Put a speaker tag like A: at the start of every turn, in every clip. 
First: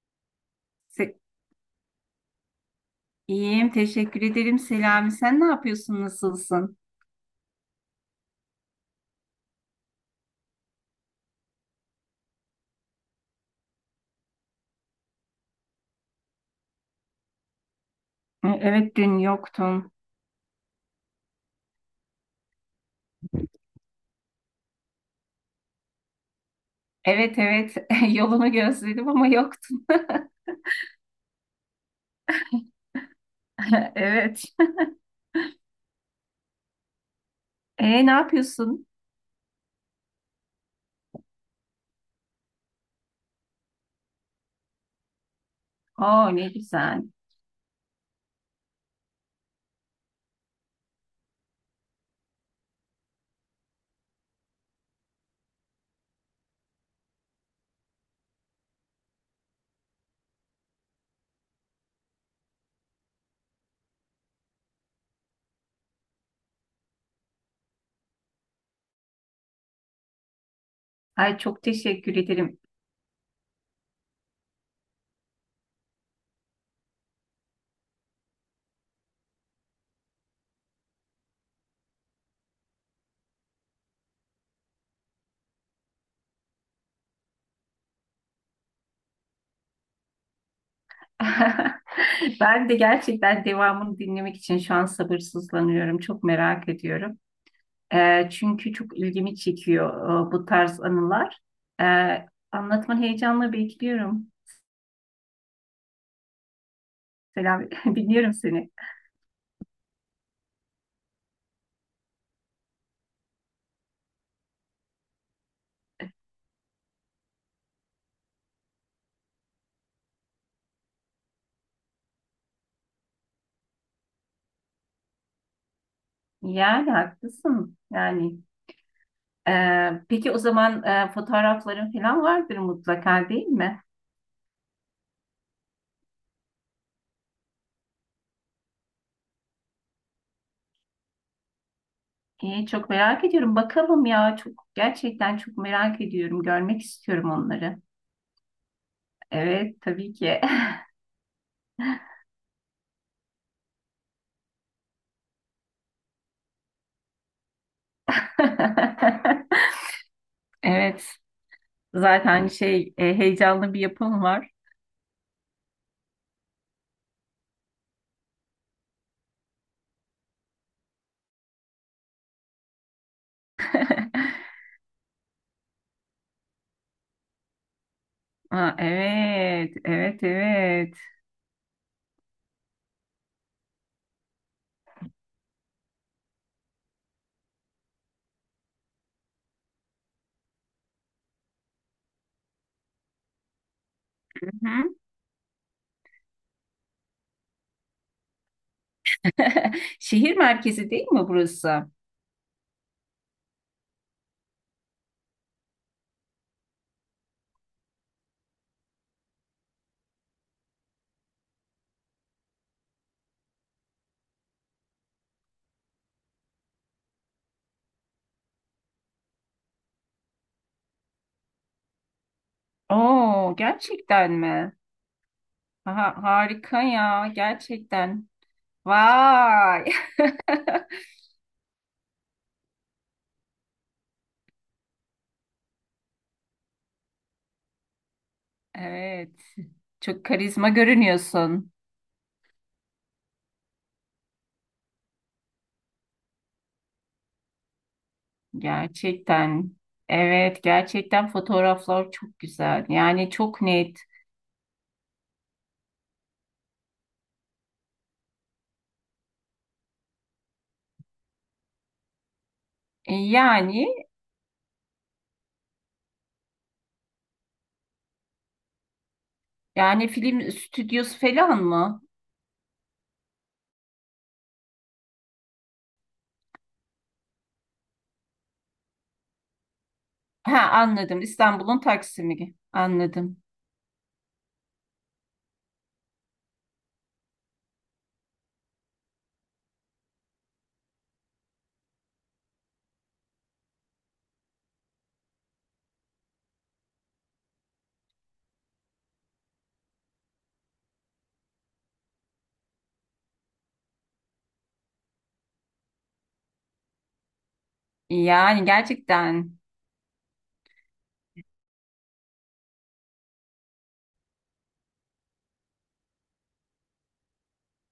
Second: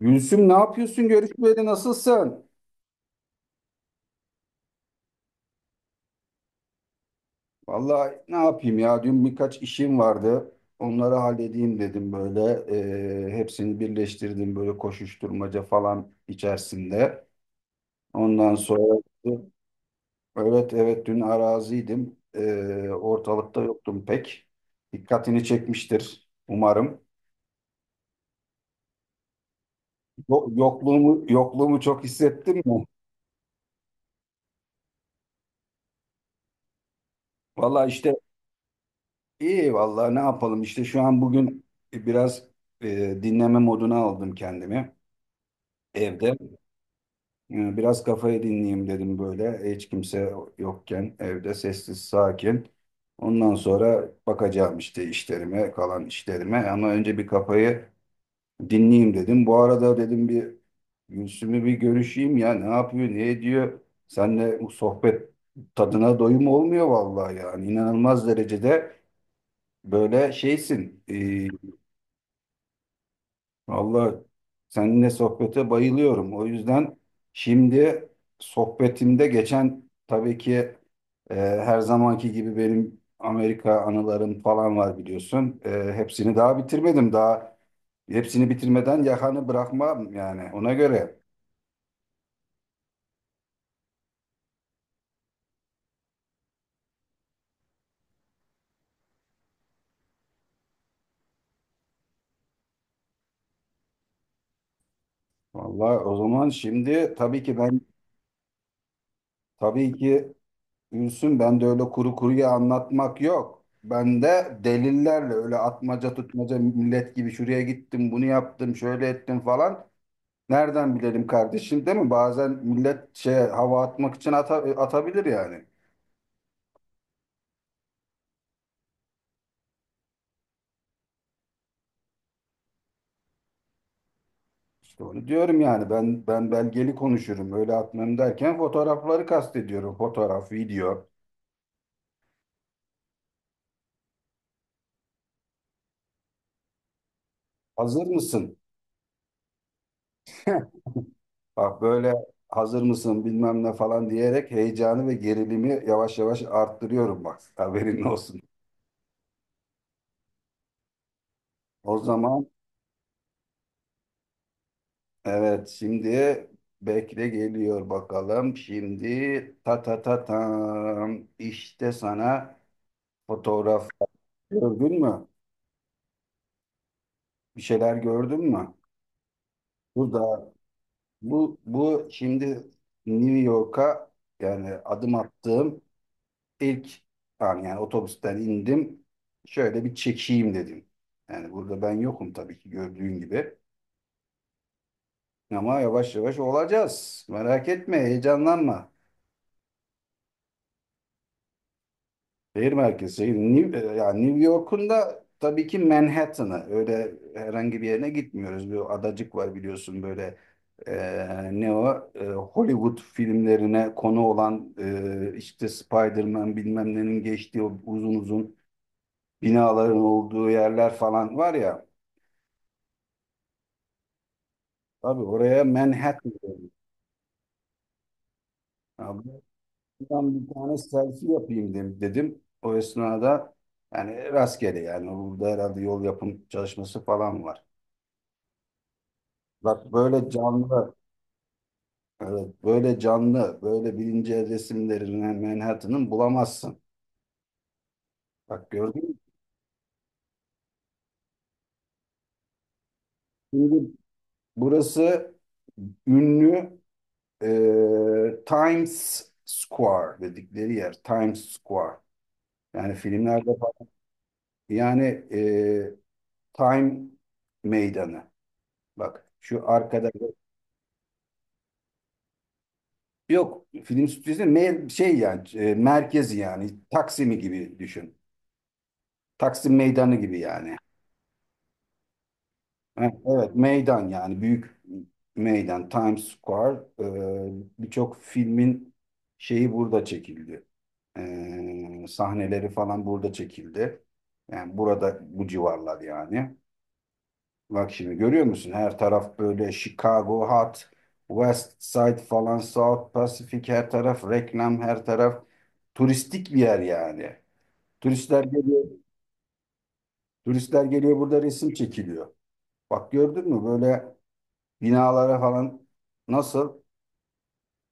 A: Gülsüm ne yapıyorsun?
B: Se-
A: Görüşmeyeli nasılsın?
B: İyiyim, teşekkür ederim Selami. Sen ne yapıyorsun, nasılsın?
A: Vallahi ne yapayım ya? Dün birkaç işim vardı. Onları halledeyim dedim böyle. Hepsini birleştirdim böyle koşuşturmaca falan içerisinde. Ondan
B: Hı, Evet,
A: sonra
B: dün yoktun.
A: evet evet dün araziydim. Ortalıkta yoktum pek. Dikkatini çekmiştir umarım.
B: Evet, evet, yolunu gözledim ama yoktun.
A: Yo- Yokluğumu yokluğumu çok hissettin mi?
B: Evet.
A: Vallahi
B: Ne
A: işte.
B: yapıyorsun?
A: İyi vallahi ne yapalım işte şu an bugün biraz dinleme moduna aldım kendimi
B: Oo,
A: evde.
B: ne güzel.
A: Biraz kafayı dinleyeyim dedim böyle hiç kimse yokken evde sessiz sakin. Ondan sonra bakacağım işte işlerime kalan işlerime, ama önce bir kafayı dinleyeyim dedim. Bu arada dedim bir Gülsüm'ü bir görüşeyim ya, ne yapıyor ne ediyor. Seninle bu sohbet tadına doyum olmuyor vallahi, yani inanılmaz derecede böyle şeysin.
B: Ay çok teşekkür ederim.
A: Vallahi seninle sohbete bayılıyorum. O yüzden şimdi sohbetimde geçen tabii ki her zamanki gibi benim Amerika anılarım falan var biliyorsun. Hepsini daha bitirmedim. Daha hepsini bitirmeden yakanı bırakmam yani, ona göre.
B: Ben de gerçekten devamını dinlemek için şu an sabırsızlanıyorum. Çok merak ediyorum. Çünkü çok ilgimi çekiyor bu tarz anılar. E, Anlatmanı heyecanla bekliyorum.
A: Vallahi o zaman şimdi tabii ki
B: Selam,
A: ben,
B: dinliyorum seni.
A: tabii ki Gülsün, ben de öyle kuru kuruya anlatmak yok. Ben de delillerle, öyle atmaca tutmaca millet gibi şuraya gittim bunu yaptım şöyle ettim falan. Nereden bilelim kardeşim, değil mi? Bazen millet şey, hava atmak için atabilir yani.
B: Yani haklısın. Yani peki o zaman fotoğrafların falan vardır mutlaka değil mi?
A: İşte onu diyorum yani, ben belgeli konuşurum, öyle atmam derken fotoğrafları kastediyorum. Fotoğraf, video.
B: İyi, çok merak ediyorum. Bakalım ya çok gerçekten çok merak ediyorum. Görmek istiyorum onları.
A: Hazır mısın?
B: Evet tabii ki.
A: Bak, böyle hazır mısın bilmem ne falan diyerek heyecanı ve gerilimi yavaş yavaş arttırıyorum bak. Haberin olsun.
B: Evet
A: O zaman
B: zaten heyecanlı bir yapım var.
A: evet şimdi bekle, geliyor bakalım. Şimdi ta ta ta tam işte sana fotoğraf, gördün mü? Bir şeyler gördün mü?
B: Aa, evet,
A: Bu
B: evet,
A: da,
B: evet.
A: bu şimdi New York'a, yani adım attığım ilk an, yani otobüsten indim. Şöyle bir çekeyim dedim. Yani burada ben yokum tabii ki, gördüğün gibi.
B: Hı hı.
A: Ama yavaş yavaş olacağız. Merak etme, heyecanlanma.
B: Şehir merkezi değil mi burası?
A: Şehir merkezi, şehir. Yani New York'un da tabii ki Manhattan'ı. Öyle herhangi bir yerine gitmiyoruz. Bir adacık var biliyorsun böyle, ne o, Hollywood filmlerine konu olan işte Spider-Man bilmem nenin geçtiği o uzun uzun binaların olduğu yerler falan var ya.
B: Oo, gerçekten mi?
A: Tabii oraya,
B: Aha,
A: Manhattan dedim.
B: harika ya, gerçekten.
A: Abi,
B: Vay.
A: buradan bir tane selfie yapayım dedim. O esnada yani rastgele, yani burada herhalde yol yapım çalışması falan var.
B: Evet.
A: Bak
B: Çok
A: böyle
B: karizma
A: canlı,
B: görünüyorsun.
A: evet, böyle canlı, böyle bilince resimlerini Manhattan'ın bulamazsın. Bak gördün mü?
B: Gerçekten. Evet, gerçekten fotoğraflar çok güzel. Yani çok
A: Şimdi
B: net.
A: burası ünlü Times Square dedikleri yer. Times Square. Yani filmlerde falan,
B: Yani
A: yani e, Time Meydanı. Bak şu
B: yani
A: arkada,
B: film stüdyosu falan mı?
A: yok film stüdyosu şey yani merkezi, yani Taksim'i gibi düşün. Taksim Meydanı gibi
B: Ha
A: yani.
B: anladım. İstanbul'un Taksim'i.
A: Ha,
B: Anladım.
A: evet, meydan yani, büyük meydan Times Square. Birçok filmin şeyi burada çekildi. Sahneleri falan burada çekildi. Yani burada, bu civarlar yani. Bak şimdi görüyor musun? Her taraf böyle Chicago Hot, West Side falan, South Pacific, her taraf reklam, her taraf turistik bir yer yani. Turistler
B: Yani
A: geliyor,
B: gerçekten.
A: turistler geliyor, burada resim çekiliyor. Bak gördün mü böyle binalara falan nasıl?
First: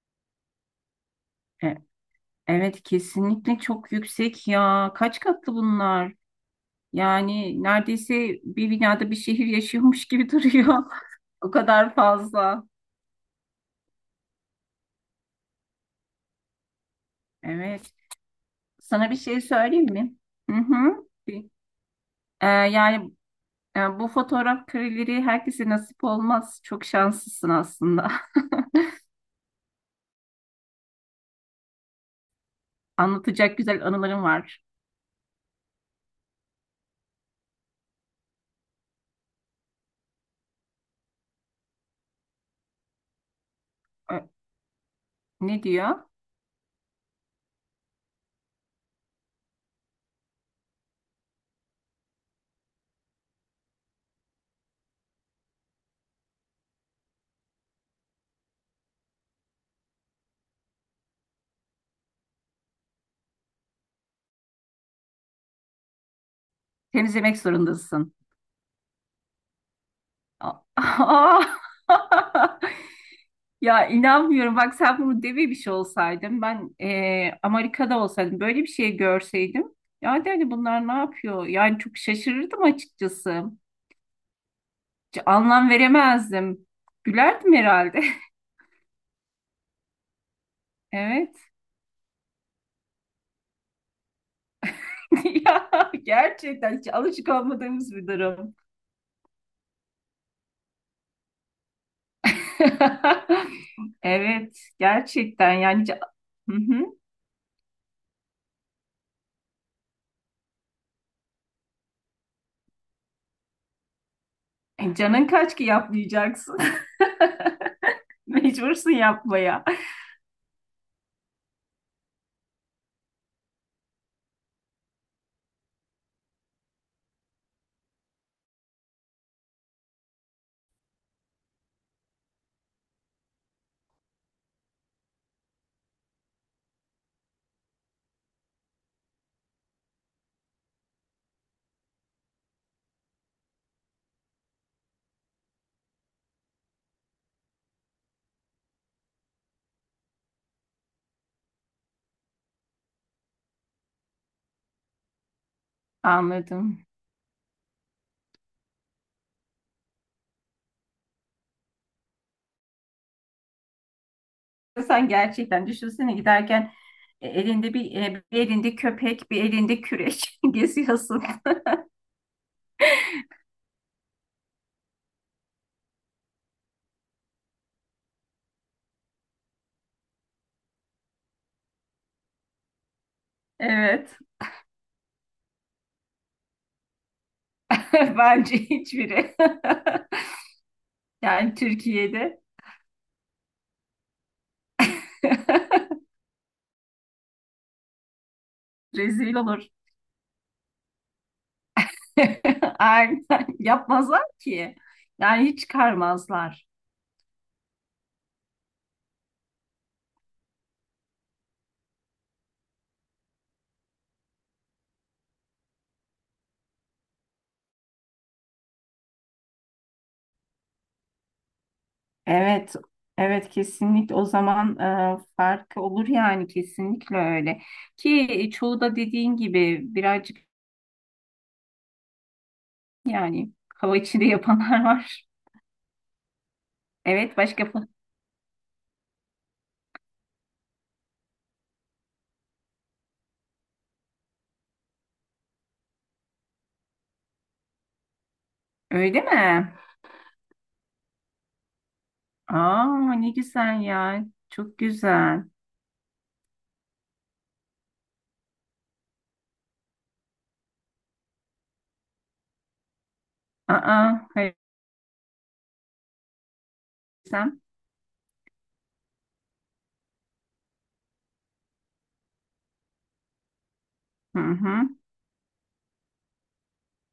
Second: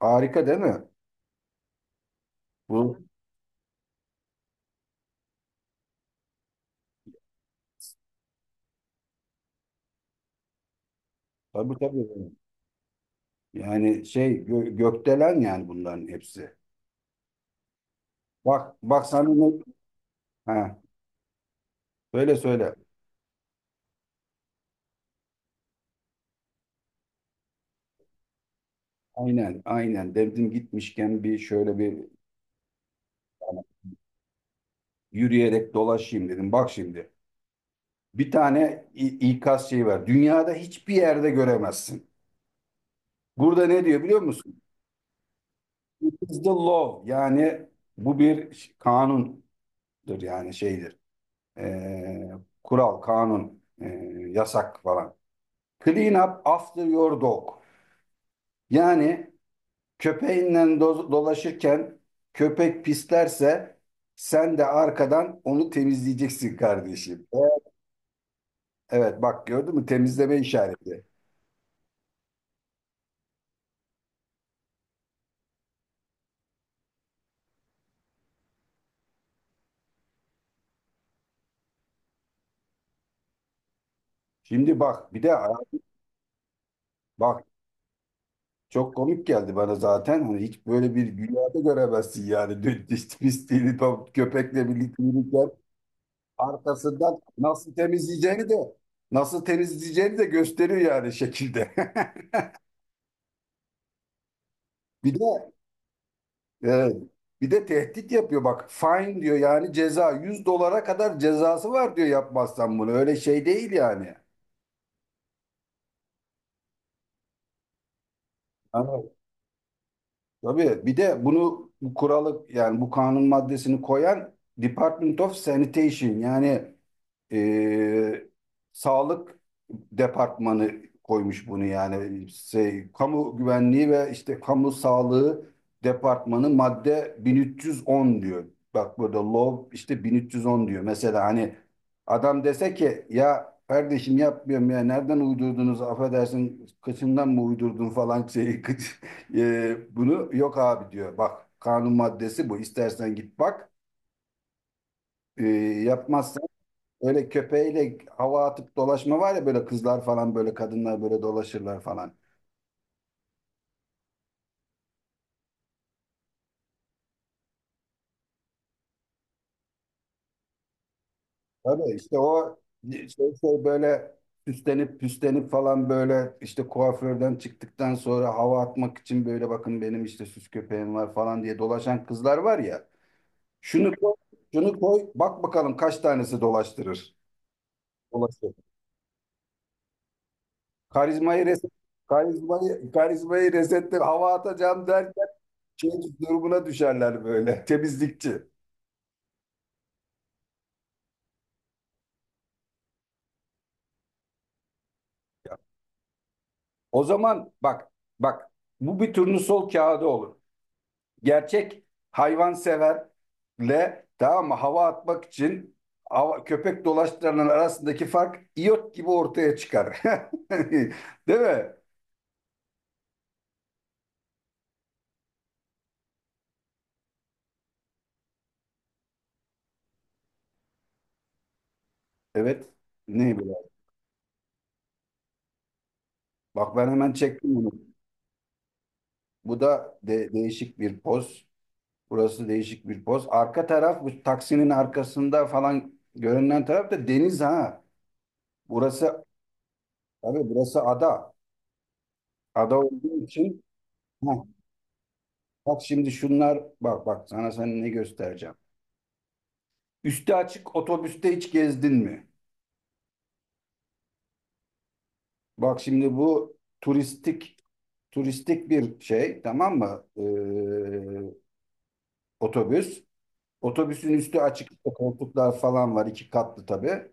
A: Harika değil mi?
B: E- Evet
A: Bu
B: kesinlikle çok yüksek ya. Kaç katlı bunlar? Yani neredeyse bir binada bir şehir yaşıyormuş gibi duruyor. O
A: tabii
B: kadar
A: tabii.
B: fazla.
A: Yani şey, gökdelen yani bunların hepsi.
B: Evet.
A: Bak bak
B: Sana bir
A: sana
B: şey
A: ne?
B: söyleyeyim mi? Hı
A: Ha,
B: hı.
A: söyle
B: E,
A: söyle.
B: yani Bu fotoğraf kareleri herkese nasip olmaz. Çok şanslısın aslında.
A: Aynen aynen, dedim gitmişken bir şöyle bir,
B: Anlatacak
A: yani
B: güzel anılarım var.
A: yürüyerek dolaşayım dedim. Bak şimdi bir tane ikaz şeyi var. Dünyada hiçbir yerde göremezsin. Burada ne diyor biliyor
B: E,
A: musun?
B: Ne diyor?
A: It is the law. Yani bu bir kanundur, yani şeydir. e, Kural, kanun, yasak falan. Clean up after your dog. Yani köpeğinle dolaşırken köpek pislerse sen de arkadan onu temizleyeceksin kardeşim.
B: Temizlemek
A: Evet,
B: zorundasın.
A: evet, bak gördün mü temizleme
B: A-
A: işareti.
B: Aa! Ya inanmıyorum. Bak sen bunu devi bir şey olsaydın ben Amerika'da olsaydım böyle bir şey görseydim ya de hani bunlar ne yapıyor? Yani çok şaşırırdım açıkçası.
A: Şimdi bak bir
B: Hiç
A: de
B: anlam veremezdim.
A: bak,
B: Gülerdim herhalde.
A: çok komik geldi bana zaten. Hani hiç böyle bir
B: Evet.
A: dünyada göremezsin yani. Pisliğini tam köpekle birlikte yürürken
B: Ya gerçekten hiç
A: arkasından
B: alışık
A: nasıl
B: olmadığımız bir
A: temizleyeceğini de
B: durum.
A: gösteriyor yani şekilde.
B: Evet,
A: Bir de
B: gerçekten yani hı
A: evet,
B: hı.
A: bir de tehdit yapıyor bak. Fine diyor yani, ceza 100 dolara kadar cezası var diyor yapmazsan bunu. Öyle şey değil yani.
B: Canın kaç ki yapmayacaksın. Mecbursun
A: Hani,
B: yapmaya.
A: tabii bir de bunu, bu kuralı yani bu kanun maddesini koyan Department of Sanitation, yani e, Sağlık Departmanı koymuş bunu, yani şey, Kamu Güvenliği ve işte Kamu Sağlığı Departmanı, madde 1310 diyor. Bak, burada law işte 1310 diyor. Mesela hani adam dese ki ya kardeşim yapmıyorum ya, nereden uydurdunuz, affedersin kıçından mı uydurdun falan şeyi, kıç. Bunu, yok abi diyor. Bak kanun maddesi bu. İstersen git bak. Ee, Yapmazsan,
B: Anladım.
A: öyle köpeğiyle hava atıp dolaşma var ya, böyle kızlar falan, böyle kadınlar böyle dolaşırlar falan.
B: Sen gerçekten düşünsene giderken elinde bir, bir elinde köpek, bir elinde küreç geziyorsun.
A: Tabii işte o şey, böyle süslenip püslenip falan, böyle işte kuaförden çıktıktan sonra hava atmak için, böyle bakın benim işte süs köpeğim var falan diye dolaşan kızlar var ya. Şunu koy,
B: Evet.
A: şunu koy bak bakalım kaç tanesi dolaştırır. Dolaşır.
B: Bence hiçbiri.
A: Karizmayı
B: Yani
A: reset,
B: Türkiye'de
A: karizmayı resetle hava atacağım derken şey durumuna düşerler böyle. Temizlikçi.
B: rezil olur. Aynen. Yapmazlar ki. Yani hiç çıkarmazlar.
A: O zaman bak, bak bu bir turnusol kağıdı olur. Gerçek hayvanseverle, tamam mı, hava atmak için köpek dolaştıranın arasındaki fark iyot gibi ortaya çıkar. Değil mi?
B: Evet. Evet kesinlikle o zaman farkı olur yani kesinlikle öyle. Ki çoğu da dediğin gibi birazcık
A: Evet. Ne
B: yani
A: bileyim.
B: hava içinde yapanlar var.
A: Bak ben hemen
B: Evet
A: çektim bunu.
B: başka.
A: Bu da değişik bir poz. Burası değişik bir poz. Arka taraf, bu taksinin arkasında falan görünen taraf da deniz ha.
B: Öyle
A: Burası,
B: mi?
A: tabii burası ada. Ada
B: Aa
A: olduğu
B: ne
A: için,
B: güzel ya.
A: heh,
B: Çok güzel.
A: bak şimdi şunlar, bak bak sana sen ne göstereceğim. Üstü açık otobüste hiç gezdin mi?
B: Aa hayır
A: Bak şimdi bu turistik,
B: sen.
A: turistik bir şey tamam mı? Otobüs. Otobüsün
B: Hı
A: üstü açık,
B: hı.
A: işte koltuklar falan var, iki katlı tabii.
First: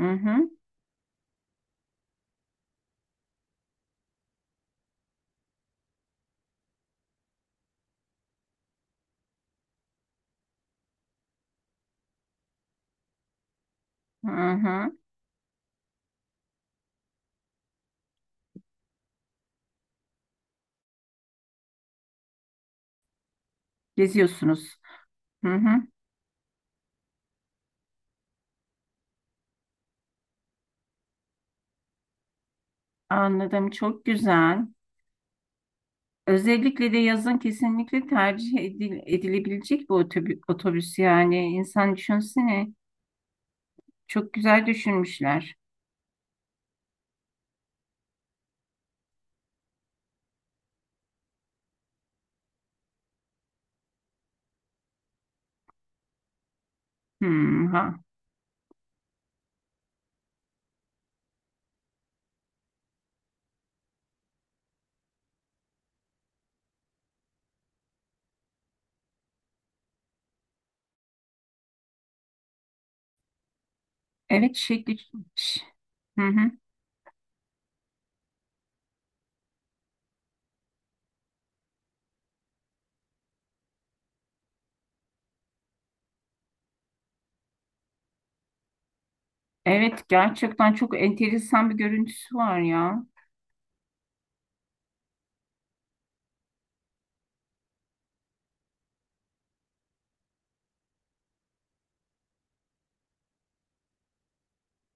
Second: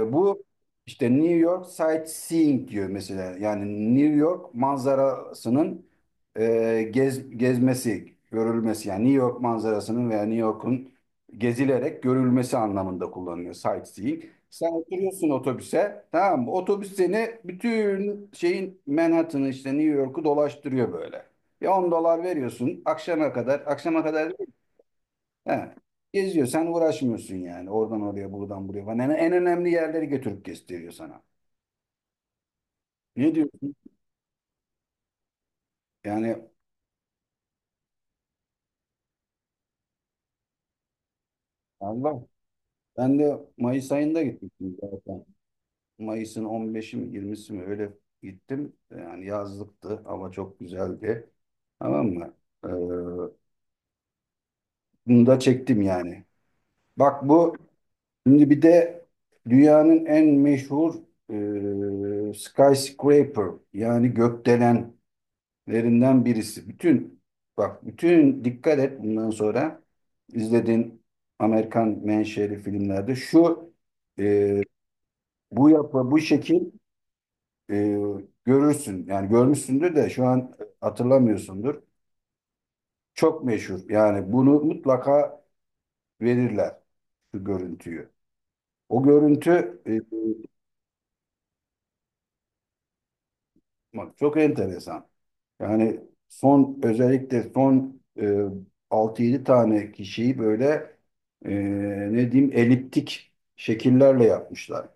B: Hı
A: Bu
B: hı.
A: işte New York sightseeing diyor mesela. Yani New York manzarasının gezmesi, görülmesi. Yani New York manzarasının veya New York'un gezilerek görülmesi anlamında kullanılıyor sightseeing.
B: Hı
A: Sen
B: hı.
A: oturuyorsun otobüse, tamam mı? Otobüs seni bütün şeyin Manhattan'ı, işte New York'u dolaştırıyor böyle. Ya 10 dolar veriyorsun, akşama kadar, akşama kadar.
B: Geziyorsunuz. Hı
A: He.
B: hı.
A: Geziyor. Sen uğraşmıyorsun yani. Oradan oraya, buradan buraya falan. En önemli yerleri götürüp gösteriyor sana. Ne
B: Anladım.
A: diyorsun?
B: Çok güzel.
A: Yani
B: Özellikle de yazın kesinlikle tercih edilebilecek bir otobüs yani. İnsan
A: Allah.
B: düşünsene.
A: Ben de Mayıs ayında
B: Çok güzel
A: gittim zaten.
B: düşünmüşler.
A: Mayıs'ın 15'i mi 20'si mi öyle gittim. Yani yazlıktı. Hava çok güzeldi. Tamam mı? Ee, Bunu da çektim yani.
B: Hı
A: Bak bu
B: ha.
A: şimdi bir de dünyanın en meşhur skyscraper, yani gökdelen lerinden birisi. Bütün, bak bütün dikkat et bundan sonra izlediğin Amerikan menşeli filmlerde şu
B: Evet
A: e,
B: şekli. Ş-
A: bu yapı bu
B: Hı hı.
A: şekil e, görürsün. Yani görmüşsündür de şu an hatırlamıyorsundur. Çok meşhur. Yani bunu mutlaka verirler şu görüntüyü. O görüntü,
B: Evet gerçekten çok enteresan bir görüntüsü var ya.
A: bak, çok enteresan. Yani son, özellikle son 6-7 tane kişiyi böyle, e, ne diyeyim, eliptik şekillerle yapmışlar.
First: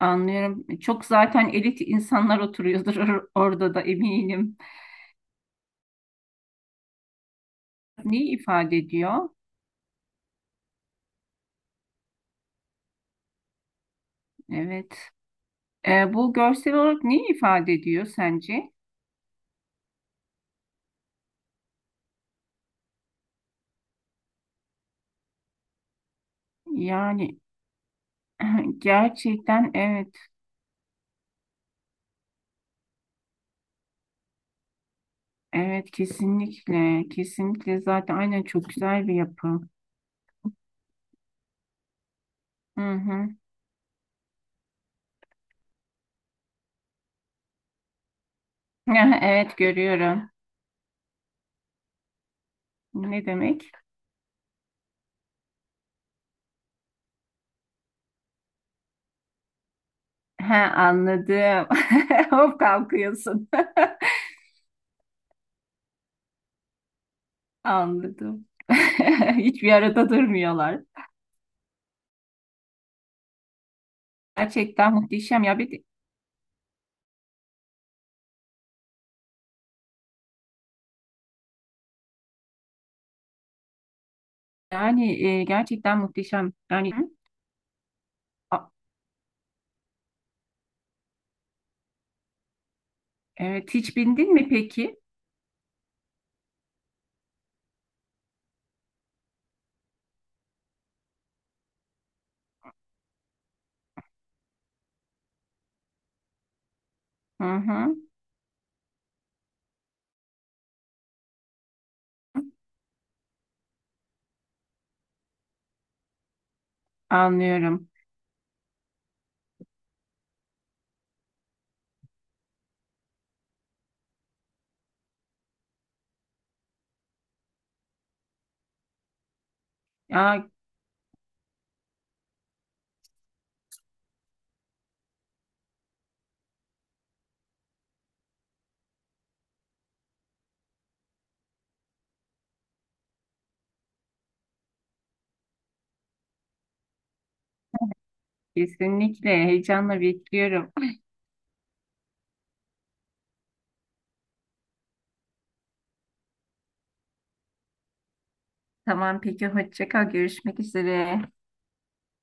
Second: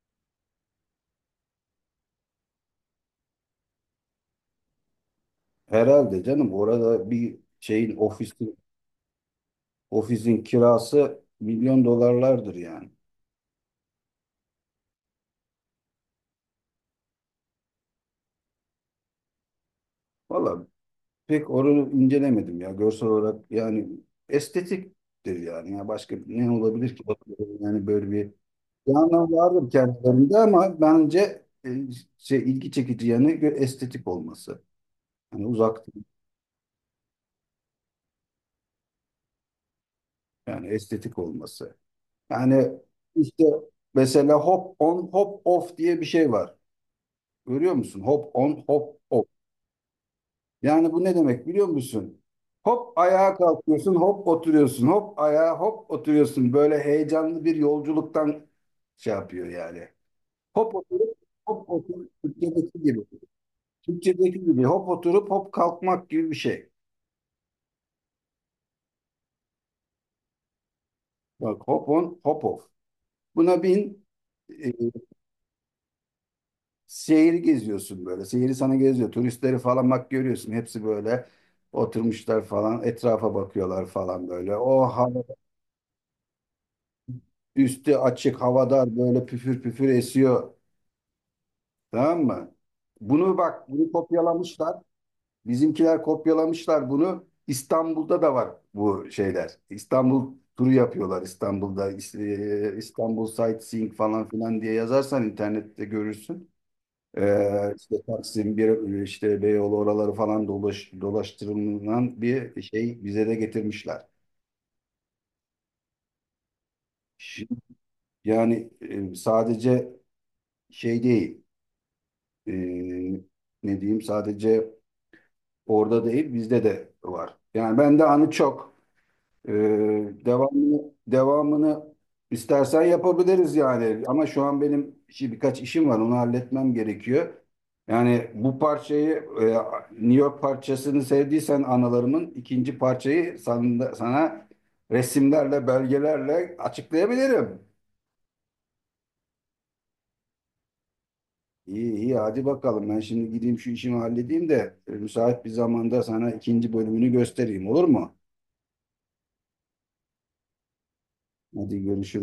B: Anlıyorum. Çok zaten elit insanlar oturuyordur orada da eminim.
A: Herhalde canım, orada bir şeyin
B: Neyi
A: ofisin
B: ifade ediyor?
A: ofisin kirası milyon dolarlardır yani.
B: Evet. Bu görsel olarak neyi ifade ediyor sence?
A: Valla pek onu incelemedim ya, görsel olarak yani estetiktir yani. Ya başka ne olabilir ki,
B: Yani
A: yani böyle bir bir anlam
B: gerçekten
A: vardır
B: evet.
A: kendilerinde, ama bence şey, ilgi çekici yanı estetik olması. Yani uzak
B: Evet
A: değil.
B: kesinlikle. Kesinlikle zaten aynen çok güzel bir yapı.
A: Yani estetik olması. Yani
B: Hı hı.
A: işte mesela hop on hop off diye bir şey var. Görüyor musun? Hop on hop off.
B: Evet görüyorum.
A: Yani bu ne demek biliyor musun? Hop
B: Ne
A: ayağa
B: demek?
A: kalkıyorsun, hop oturuyorsun, hop oturuyorsun. Böyle heyecanlı bir yolculuktan şey yapıyor yani.
B: Ha
A: Hop oturup
B: anladım.
A: Hop oturup
B: Hop
A: Türkçedeki gibi.
B: kalkıyorsun.
A: Türkçedeki gibi hop oturup hop kalkmak gibi bir şey.
B: Anladım. Hiçbir arada durmuyorlar.
A: Bak hop on hop off. Buna bin, e,
B: Gerçekten muhteşem ya. Bir de
A: şehri geziyorsun böyle. Şehri sana geziyor. Turistleri falan bak görüyorsun. Hepsi böyle oturmuşlar falan. Etrafa bakıyorlar falan böyle. O
B: yani
A: hava,
B: gerçekten muhteşem. Yani Hı?
A: üstü açık,
B: A-
A: havadar, böyle püfür püfür esiyor. Tamam mı? Bunu bak
B: evet
A: bunu
B: hiç bindin mi
A: kopyalamışlar.
B: peki?
A: Bizimkiler kopyalamışlar bunu. İstanbul'da da var bu şeyler. İstanbul turu yapıyorlar İstanbul'da. İstanbul sightseeing falan filan diye yazarsan internette görürsün.
B: Hı hı,
A: İşte Taksim, bir, işte Beyoğlu oraları falan dolaştırılan bir şey bize de getirmişler. Şimdi,
B: anlıyorum.
A: yani sadece şey değil, e, ne diyeyim, sadece orada değil bizde de var. Yani bende anı çok. Ee,
B: Ya
A: devamını istersen yapabiliriz yani. Ama şu an benim işi, birkaç işim var. Onu halletmem gerekiyor. Yani bu parçayı, e, New York parçasını sevdiysen analarımın ikinci parçayı sana resimlerle, belgelerle açıklayabilirim.
B: kesinlikle heyecanla bekliyorum.
A: İyi iyi hadi bakalım. Ben şimdi gideyim şu işimi halledeyim de müsait bir zamanda sana ikinci bölümünü göstereyim, olur mu?
B: Tamam peki hoşça kal görüşmek üzere.
A: Hadi görüşürüz.